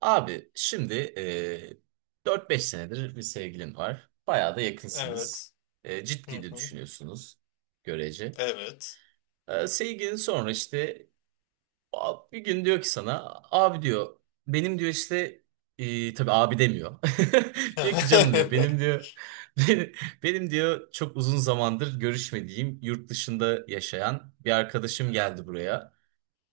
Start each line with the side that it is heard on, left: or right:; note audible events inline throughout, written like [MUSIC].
right: Abi şimdi 4-5 senedir bir sevgilin var. Bayağı da yakınsınız.
left: Evet. Hı
right: Ciddi de
left: hı.
right: düşünüyorsunuz görece.
left: Evet.
right: Sevgilin sonra işte bir gün diyor ki sana abi diyor benim diyor işte tabii abi demiyor. [LAUGHS] Diyor ki canım diyor benim
left: [LAUGHS]
right: diyor [LAUGHS] benim, benim diyor çok uzun zamandır görüşmediğim yurt dışında yaşayan bir arkadaşım geldi buraya.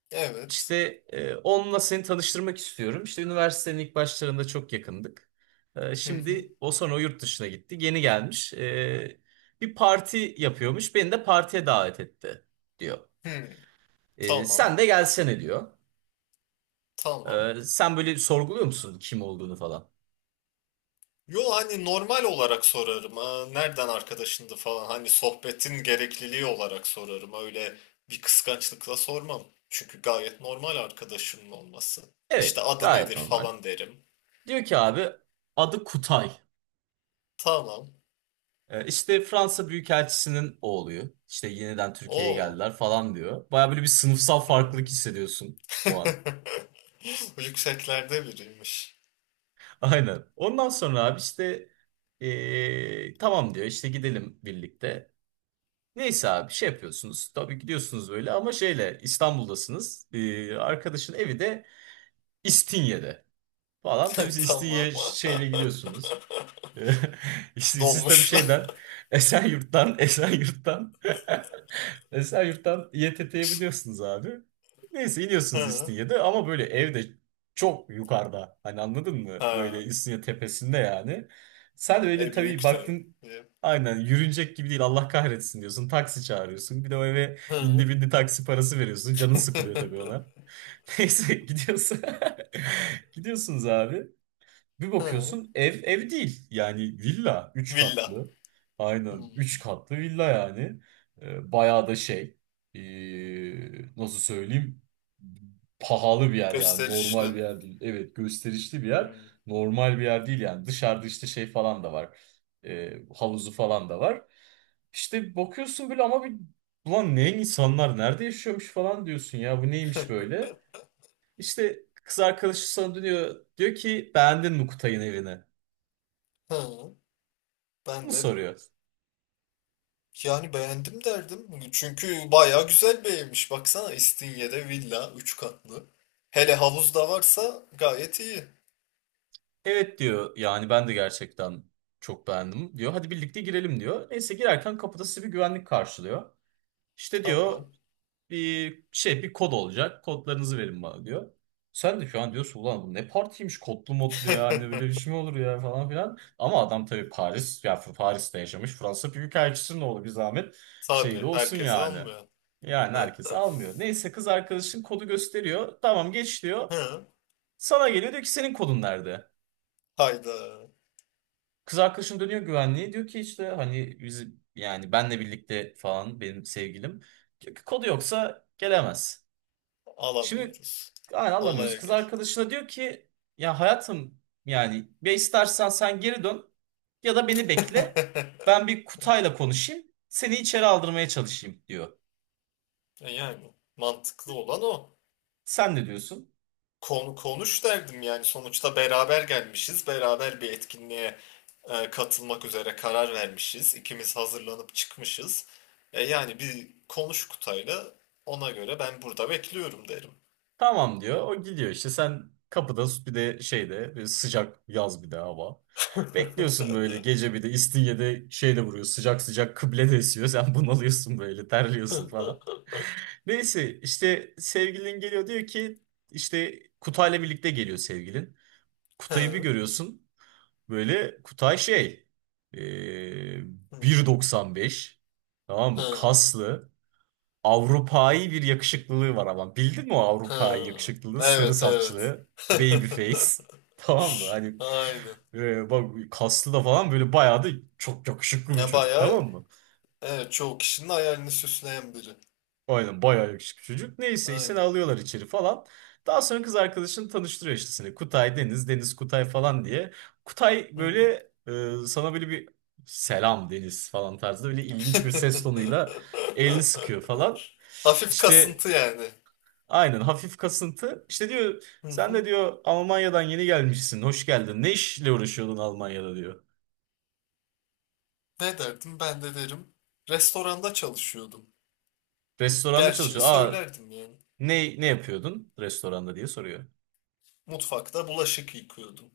left: Evet.
right: İşte onunla seni tanıştırmak istiyorum. İşte üniversitenin ilk başlarında çok yakındık.
left: Hı hı.
right: Şimdi o sonra o yurt dışına gitti. Yeni gelmiş. Bir parti yapıyormuş. Beni de partiye davet etti diyor.
left: Hı. Tamam.
right: Sen de gelsene diyor.
left: Tamam.
right: Sen böyle sorguluyor musun kim olduğunu falan?
left: Yo, hani normal olarak sorarım. Ha, nereden arkadaşındı falan. Hani sohbetin gerekliliği olarak sorarım. Öyle bir kıskançlıkla sormam. Çünkü gayet normal arkadaşımın olması. İşte
right: Evet,
left: adı
right: gayet
left: nedir
right: normal.
left: falan derim.
right: Diyor ki abi adı Kutay.
left: Tamam.
right: İşte Fransa Büyükelçisi'nin oğlu. İşte yeniden Türkiye'ye
left: Oo.
right: geldiler falan diyor. Baya böyle bir sınıfsal
left: Hı.
right: farklılık hissediyorsun bu an.
left: [LAUGHS] Bu yükseklerde biriymiş.
right: Aynen. Ondan sonra abi işte tamam diyor işte gidelim birlikte. Neyse abi şey yapıyorsunuz. Tabii gidiyorsunuz böyle ama şeyle İstanbul'dasınız. Arkadaşın evi de İstinye'de falan. Tabii
left: [LAUGHS]
right: siz
left: Tamam.
right: İstinye şeyle gidiyorsunuz. [LAUGHS] İşte
left: [LAUGHS]
right: siz tabii
left: Dolmuşlar. [LAUGHS]
right: şeyden Esenyurt'tan Esenyurt'tan [LAUGHS] Esenyurt'tan İETT'ye biliyorsunuz abi. Neyse iniyorsunuz
left: Ha.
right: İstinye'de ama böyle evde çok yukarıda. Hani anladın mı? Böyle
left: Ha.
right: İstinye tepesinde yani. Sen
left: Ha,
right: öyle
left: e
right: tabii
left: büyük de.
right: baktın
left: Diye.
right: aynen yürünecek gibi değil Allah kahretsin diyorsun. Taksi çağırıyorsun. Bir de o eve indi
left: Hı.
right: bindi taksi parası veriyorsun. Canın sıkılıyor tabii ona. [LAUGHS] Neyse gidiyorsun. [LAUGHS] Gidiyorsunuz abi. Bir
left: Hı.
right: bakıyorsun ev ev değil. Yani villa
left: [LAUGHS]
right: üç
left: Villa.
right: katlı. Aynen 3
left: Hmm.
right: katlı villa yani. Bayağı da şey nasıl söyleyeyim pahalı bir yer yani
left: Gösterişli.
right: normal bir yer değil. Evet gösterişli bir yer.
left: Hmm.
right: Normal bir yer değil yani. Dışarıda işte şey falan da var. Havuzu falan da var. İşte bakıyorsun böyle ama bir ulan ne insanlar nerede yaşıyormuş falan diyorsun ya bu neymiş böyle. İşte kız arkadaşı sana dönüyor. Diyor ki beğendin mi Kutay'ın evini?
left: Hı. Ben
right: Bunu
left: de
right: soruyor.
left: yani beğendim derdim. Çünkü bayağı güzel bir evmiş. Baksana İstinye'de villa 3 katlı. Hele havuz da varsa gayet iyi.
right: Evet diyor yani ben de gerçekten çok beğendim diyor. Hadi birlikte girelim diyor. Neyse girerken kapıda sizi bir güvenlik karşılıyor. İşte
left: Tamam.
right: diyor bir şey bir kod olacak. Kodlarınızı verin bana diyor. Sen de şu an diyorsun ulan bu ne partiymiş kodlu modlu ya hani böyle bir
left: [LAUGHS]
right: şey mi olur ya falan filan. Ama adam tabii Paris ya Paris'te yaşamış Fransa Büyükelçisi'nin oğlu bir zahmet şey de
left: Tabii
right: olsun
left: herkes
right: yani.
left: almıyor.
right: Yani herkes almıyor. Neyse kız arkadaşın kodu gösteriyor. Tamam geç diyor.
left: Hı.
right: Sana geliyor diyor ki senin kodun nerede?
left: Hayda,
right: Kız arkadaşım dönüyor güvenliğe diyor ki işte hani biz yani benle birlikte falan benim sevgilim. Diyor ki kodu yoksa gelemez. Şimdi
left: alamıyoruz.
right: yani anlamıyoruz.
left: Olaya
right: Kız
left: gel.
right: arkadaşına diyor ki ya hayatım yani ya istersen sen geri dön ya da beni bekle.
left: [LAUGHS]
right: Ben bir Kutay'la konuşayım. Seni içeri aldırmaya çalışayım diyor.
left: E yani mantıklı olan o.
right: Sen ne diyorsun?
left: Konu konuş derdim yani, sonuçta beraber gelmişiz. Beraber bir etkinliğe katılmak üzere karar vermişiz. İkimiz hazırlanıp çıkmışız. E, yani bir konuş Kutay'la, ona göre ben burada bekliyorum derim.
right: Tamam diyor. O gidiyor işte sen kapıda bir de şeyde bir sıcak yaz bir de hava. Bekliyorsun böyle
left: [LAUGHS]
right: gece bir de İstinye'de şeyde vuruyor sıcak sıcak kıble de esiyor. Sen bunalıyorsun böyle terliyorsun
left: Hı,
right: falan. Neyse işte sevgilin geliyor diyor ki işte Kutay'la birlikte geliyor sevgilin. Kutay'ı bir
left: hı,
right: görüyorsun böyle Kutay şey eee, 1,95 tamam mı?
left: hı,
right: Kaslı Avrupa'yı bir yakışıklılığı var ama bildin mi o Avrupa'yı yakışıklılığı sarı
left: evet, evet.
right: saçlı baby
left: [LAUGHS]
right: face [LAUGHS] tamam mı? Hani
left: Aynen.
right: bak kaslı da falan böyle bayağı da çok yakışıklı bir
left: Ya
right: çocuk
left: bayağı,
right: tamam mı?
left: evet, çoğu kişinin hayalini süsleyen biri.
right: Aynen bayağı yakışıklı çocuk. Neyse işte
left: Aynen.
right: alıyorlar içeri falan. Daha sonra kız arkadaşını tanıştırıyor işte seni. Kutay Deniz, Deniz Kutay falan diye. Kutay
left: Hı.
right: böyle sana böyle bir selam Deniz falan tarzında böyle ilginç bir ses tonuyla elini sıkıyor
left: [LAUGHS]
right: falan.
left: Hafif
right: İşte
left: kasıntı yani.
right: aynen hafif kasıntı. İşte diyor
left: Hı
right: sen de
left: hı.
right: diyor Almanya'dan yeni gelmişsin. Hoş geldin. Ne işle uğraşıyordun Almanya'da diyor.
left: Ne derdim? Ben de derim. Restoranda çalışıyordum.
right: Restoranda
left: Gerçeği
right: çalışıyor. Aa
left: söylerdim yani.
right: ne yapıyordun restoranda diye soruyor.
left: Mutfakta bulaşık yıkıyordum.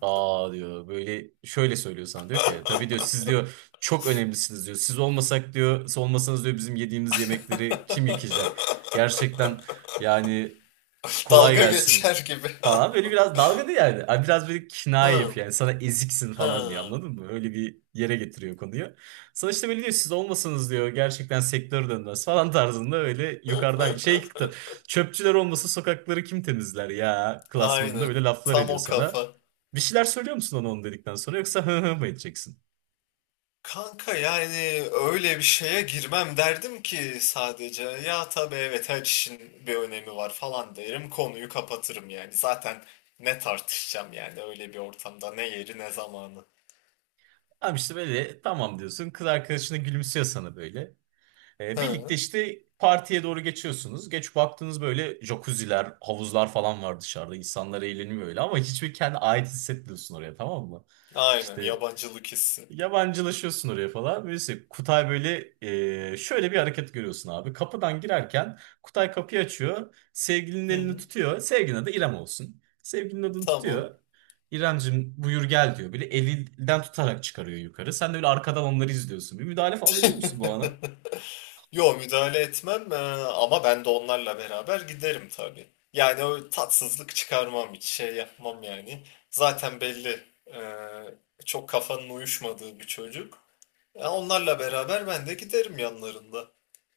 right: Aa diyor böyle şöyle söylüyor sana diyor ki tabii diyor siz diyor çok önemlisiniz diyor. Siz olmasak diyor siz olmasanız diyor bizim yediğimiz yemekleri kim yıkayacak? Gerçekten yani
left: [LAUGHS]
right: kolay
left: Dalga
right: gelsin
left: geçer gibi. [LAUGHS]
right: falan. Böyle biraz dalgalı yani. Abi biraz böyle
left: Ha,
right: kinaye yapıyor yani. Sana eziksin
left: ha,
right: falan diyor anladın mı? Öyle bir yere getiriyor konuyu. Sonra işte böyle diyor siz olmasanız diyor gerçekten sektör dönmez falan [LAUGHS] tarzında öyle yukarıdan şey çıktı. Çöpçüler olmasa sokakları kim temizler ya klasmanında
left: aynen.
right: böyle laflar
left: Tam
right: ediyor
left: o
right: sana.
left: kafa.
right: Bir şeyler söylüyor musun ona onu dedikten sonra yoksa hı hı mı edeceksin?
left: Kanka yani öyle bir şeye girmem derdim ki, sadece ya tabii evet her işin bir önemi var falan derim, konuyu kapatırım yani. Zaten ne tartışacağım yani, öyle bir ortamda ne yeri ne zamanı.
right: Abi işte böyle tamam diyorsun. Kız arkadaşına gülümsüyor sana böyle. Birlikte
left: Hı.
right: işte partiye doğru geçiyorsunuz. Geç baktınız böyle jacuzziler, havuzlar falan var dışarıda. İnsanlar eğleniyor öyle ama hiçbir kendi ait hissetmiyorsun oraya tamam mı?
left: Aynen,
right: İşte
left: yabancılık hissi.
right: yabancılaşıyorsun oraya falan. Neyse Kutay böyle şöyle bir hareket görüyorsun abi. Kapıdan girerken Kutay kapıyı açıyor. Sevgilinin
left: Hı
right: elini
left: hı.
right: tutuyor. Sevgilinin adı İrem olsun. Sevgilinin adını
left: Tamam.
right: tutuyor. İremcim buyur gel diyor. Böyle elinden tutarak çıkarıyor yukarı. Sen de böyle arkadan onları izliyorsun. Bir müdahale falan ediyor musun bu ana?
left: [LAUGHS] Yo, müdahale etmem, ama ben de onlarla beraber giderim tabii. Yani o, tatsızlık çıkarmam, hiç şey yapmam yani. Zaten belli çok kafanın uyuşmadığı bir çocuk. E, onlarla beraber ben de giderim yanlarında.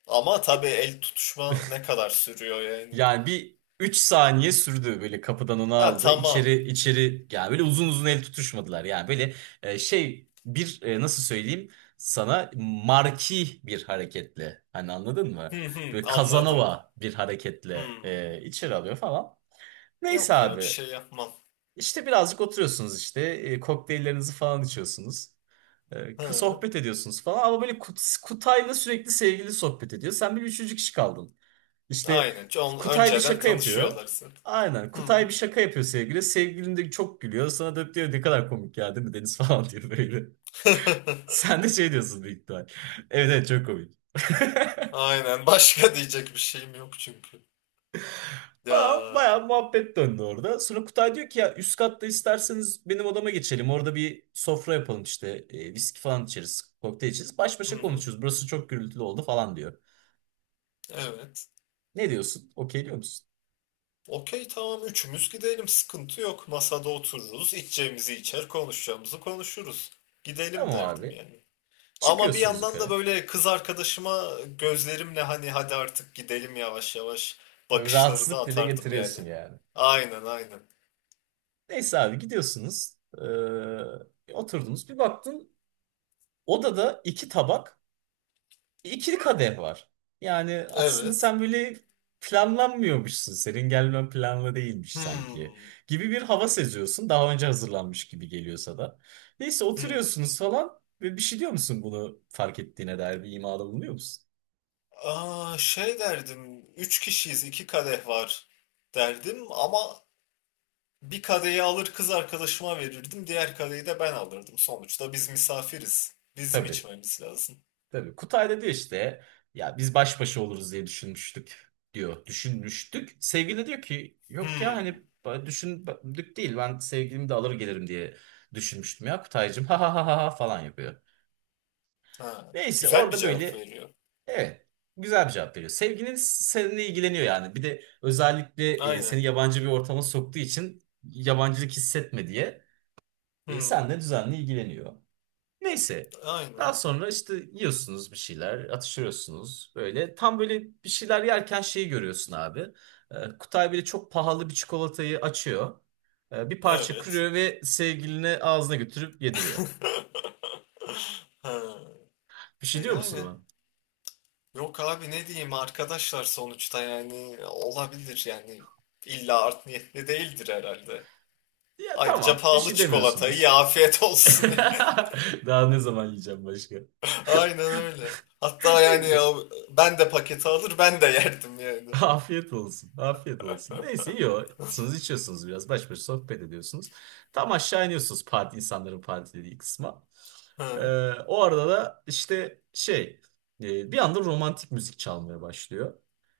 left: Ama tabii el tutuşma ne kadar sürüyor yani.
right: Yani bir 3 saniye sürdü böyle kapıdan onu
left: Ha,
right: aldı.
left: tamam.
right: İçeri içeri yani böyle uzun uzun el tutuşmadılar. Yani böyle şey bir nasıl söyleyeyim sana marki bir hareketle hani anladın mı?
left: Hı hı,
right: Böyle
left: anladım.
right: Kazanova bir hareketle
left: Hmm.
right: içeri alıyor falan. Neyse
left: Yok ya, bir
right: abi
left: şey yapmam.
right: işte birazcık oturuyorsunuz işte kokteyllerinizi falan içiyorsunuz.
left: Hı.
right: Sohbet ediyorsunuz falan ama böyle Kutay'la sürekli sevgili sohbet ediyor. Sen bir üçüncü kişi kaldın. İşte
left: Aynen. Çok
right: Kutay bir
left: önceden
right: şaka yapıyor.
left: tanışıyorlar zaten.
right: Aynen.
left: Hı
right: Kutay
left: hı.
right: bir şaka yapıyor sevgili. Sevgilin de çok gülüyor. Sana dönüp diyor ne kadar komik ya değil mi Deniz [LAUGHS] falan diyor böyle.
left: [LAUGHS]
right: Sen de şey diyorsun büyük ihtimal. Evet evet çok komik. [LAUGHS]
left: Aynen. Başka diyecek bir şeyim yok çünkü.
right: Falan
left: Ya.
right: bayağı muhabbet döndü orada. Sonra Kutay diyor ki ya üst katta isterseniz benim odama geçelim. Orada bir sofra yapalım işte. Viski falan içeriz. Kokteyl içeriz. Baş
left: Hı
right: başa
left: hı.
right: konuşuruz. Burası çok gürültülü oldu falan diyor.
left: Evet.
right: Ne diyorsun? Okey diyor musun?
left: Okey, tamam, üçümüz gidelim. Sıkıntı yok. Masada otururuz. İçeceğimizi içer, konuşacağımızı konuşuruz. Gidelim
right: Tamam
left: derdim
right: abi.
left: yani. Ama bir
right: Çıkıyorsunuz
left: yandan da
right: yukarı.
left: böyle kız arkadaşıma gözlerimle hani hadi artık gidelim yavaş yavaş
right: Böyle
left: bakışları da
right: rahatsızlık dile
left: atardım yani.
right: getiriyorsun yani.
left: Aynen, aynen.
right: Neyse abi gidiyorsunuz. Oturdunuz. Bir baktın odada iki tabak, ikili kadeh var. Yani aslında
left: Evet.
right: sen böyle planlanmıyormuşsun. Senin gelmen planlı değilmiş sanki.
left: Hmm.
right: Gibi bir hava seziyorsun. Daha önce hazırlanmış gibi geliyorsa da. Neyse
left: Hmm.
right: oturuyorsunuz falan. Ve bir şey diyor musun bunu fark ettiğine dair bir imada bulunuyor musun?
left: Aa, şey derdim, üç kişiyiz, iki kadeh var derdim ama bir kadehi alır kız arkadaşıma verirdim, diğer kadehi de ben alırdım. Sonuçta biz misafiriz, bizim
right: Tabii.
left: içmemiz lazım.
right: Tabii Kutay da diyor işte ya biz baş başa oluruz diye düşünmüştük diyor. Düşünmüştük. Sevgili de diyor ki yok ya
left: Hmm,
right: hani düşündük değil ben sevgilimi de alır gelirim diye düşünmüştüm ya Kutaycığım ha ha ha ha ha" falan yapıyor.
left: ha,
right: Neyse
left: güzel bir
right: orada
left: cevap
right: böyle
left: veriyor.
right: evet güzel bir cevap veriyor. Sevgilin seninle ilgileniyor yani bir de özellikle seni
left: Aynen.
right: yabancı bir ortama soktuğu için yabancılık hissetme diye
left: Hmm,
right: seninle düzenli ilgileniyor. Neyse.
left: aynen.
right: Daha sonra işte yiyorsunuz bir şeyler, atıştırıyorsunuz böyle. Tam böyle bir şeyler yerken şeyi görüyorsun abi. Kutay böyle çok pahalı bir çikolatayı açıyor. Bir parça
left: Evet.
right: kırıyor ve sevgiline ağzına götürüp yediriyor.
left: [LAUGHS] Ha,
right: Bir
left: e
right: şey diyor musun
left: yani
right: ona?
left: yok abi ne diyeyim, arkadaşlar sonuçta yani, olabilir yani, illa art niyetli değildir herhalde.
right: Ya
left: Ayrıca
right: tamam, bir
left: pahalı
right: şey
left: çikolatayı ya,
right: demiyorsunuz.
left: afiyet
right: [LAUGHS]
left: olsun diye.
right: Daha ne zaman yiyeceğim başka?
left: [LAUGHS] Aynen öyle. Hatta
right: [LAUGHS]
left: yani ya
right: Neyse.
left: ben de paketi alır, ben de yerdim
right: [LAUGHS]
left: yani.
right: Afiyet olsun. Afiyet olsun. Neyse yiyorsunuz, içiyorsunuz biraz. Baş başa sohbet ediyorsunuz. Tam aşağı iniyorsunuz parti, insanların partilediği kısma. Ee,
left: Hı.
right: o arada da işte şey bir anda romantik müzik çalmaya başlıyor.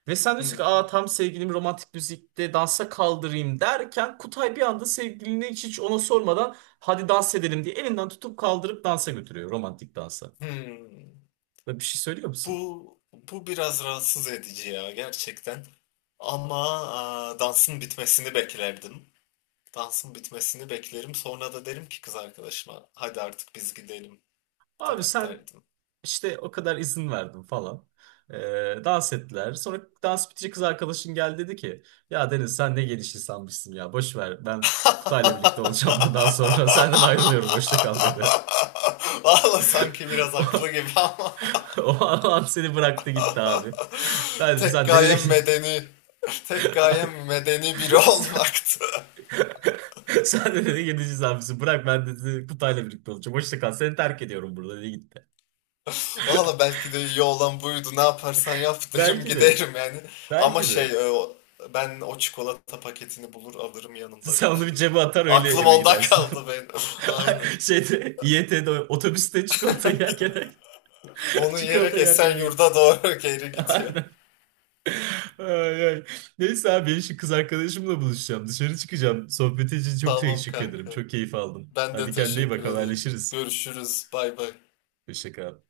right: Ve sen diyorsun ki aa,
left: Hmm.
right: tam sevgilim romantik müzikte dansa kaldırayım derken Kutay bir anda sevgilini hiç, hiç ona sormadan hadi dans edelim diye elinden tutup kaldırıp dansa götürüyor romantik dansa.
left: Hmm.
right: Ve bir şey söylüyor musun?
left: bu biraz rahatsız edici ya, gerçekten. Ama aa, dansın bitmesini beklerdim. Dansın bitmesini beklerim. Sonra da derim ki kız arkadaşıma, hadi artık biz gidelim
right: Abi
left: der,
right: sen
left: derdim.
right: İşte o kadar izin verdim falan. Ee, dans ettiler. Sonra dans bitince kız arkadaşım geldi dedi ki ya Deniz sen ne geniş insanmışsın ya boş ver ben Kutay'la birlikte olacağım [LAUGHS] bundan
left: [LAUGHS]
right: sonra senden ayrılıyorum hoşça kal dedi.
left: Valla sanki biraz haklı gibi
right: [LAUGHS]
left: ama.
right: O an seni bıraktı gitti abi. Ben dedi
left: Tek
right: sen ne
left: gayem
right: dedin?
left: medeni, Tek gayem medeni biri
right: [LAUGHS] sen,
left: olmaktı.
right: sen de dedi geniş insanmışsın bırak ben dedi Kutay'la birlikte olacağım hoşça kal seni terk ediyorum burada dedi gitti.
left: [LAUGHS] Valla belki de iyi olan buydu. Ne yaparsan yap derim,
right: Belki de
left: giderim yani. Ama
right: belki
left: şey,
right: de
left: ben o çikolata paketini bulur alırım, yanımda
right: sen onu bir
left: götürürüm.
right: cebe atar öyle
left: Aklım
right: eve
left: onda
right: gidersin.
left: kaldı
right: [LAUGHS]
left: benim. [LAUGHS] Aynı.
right: [LAUGHS] Şeyde İET'de otobüste çikolata yerken [LAUGHS]
left: Onu
right: çikolata
left: yiyerek
right: yerken eve gittim.
left: Esenyurt'a doğru [LAUGHS] geri
right: [LAUGHS]
left: gidiyor.
right: Aynen. Ay, ay. Neyse abi ben şimdi kız arkadaşımla buluşacağım. Dışarı çıkacağım. Sohbeti için çok
left: Tamam
right: teşekkür ederim.
left: kanka.
right: Çok keyif aldım.
left: Ben de
right: Hadi kendine iyi
left: teşekkür
right: bak
left: ederim.
right: haberleşiriz.
left: Görüşürüz. Bay bay.
right: Hoşça kal.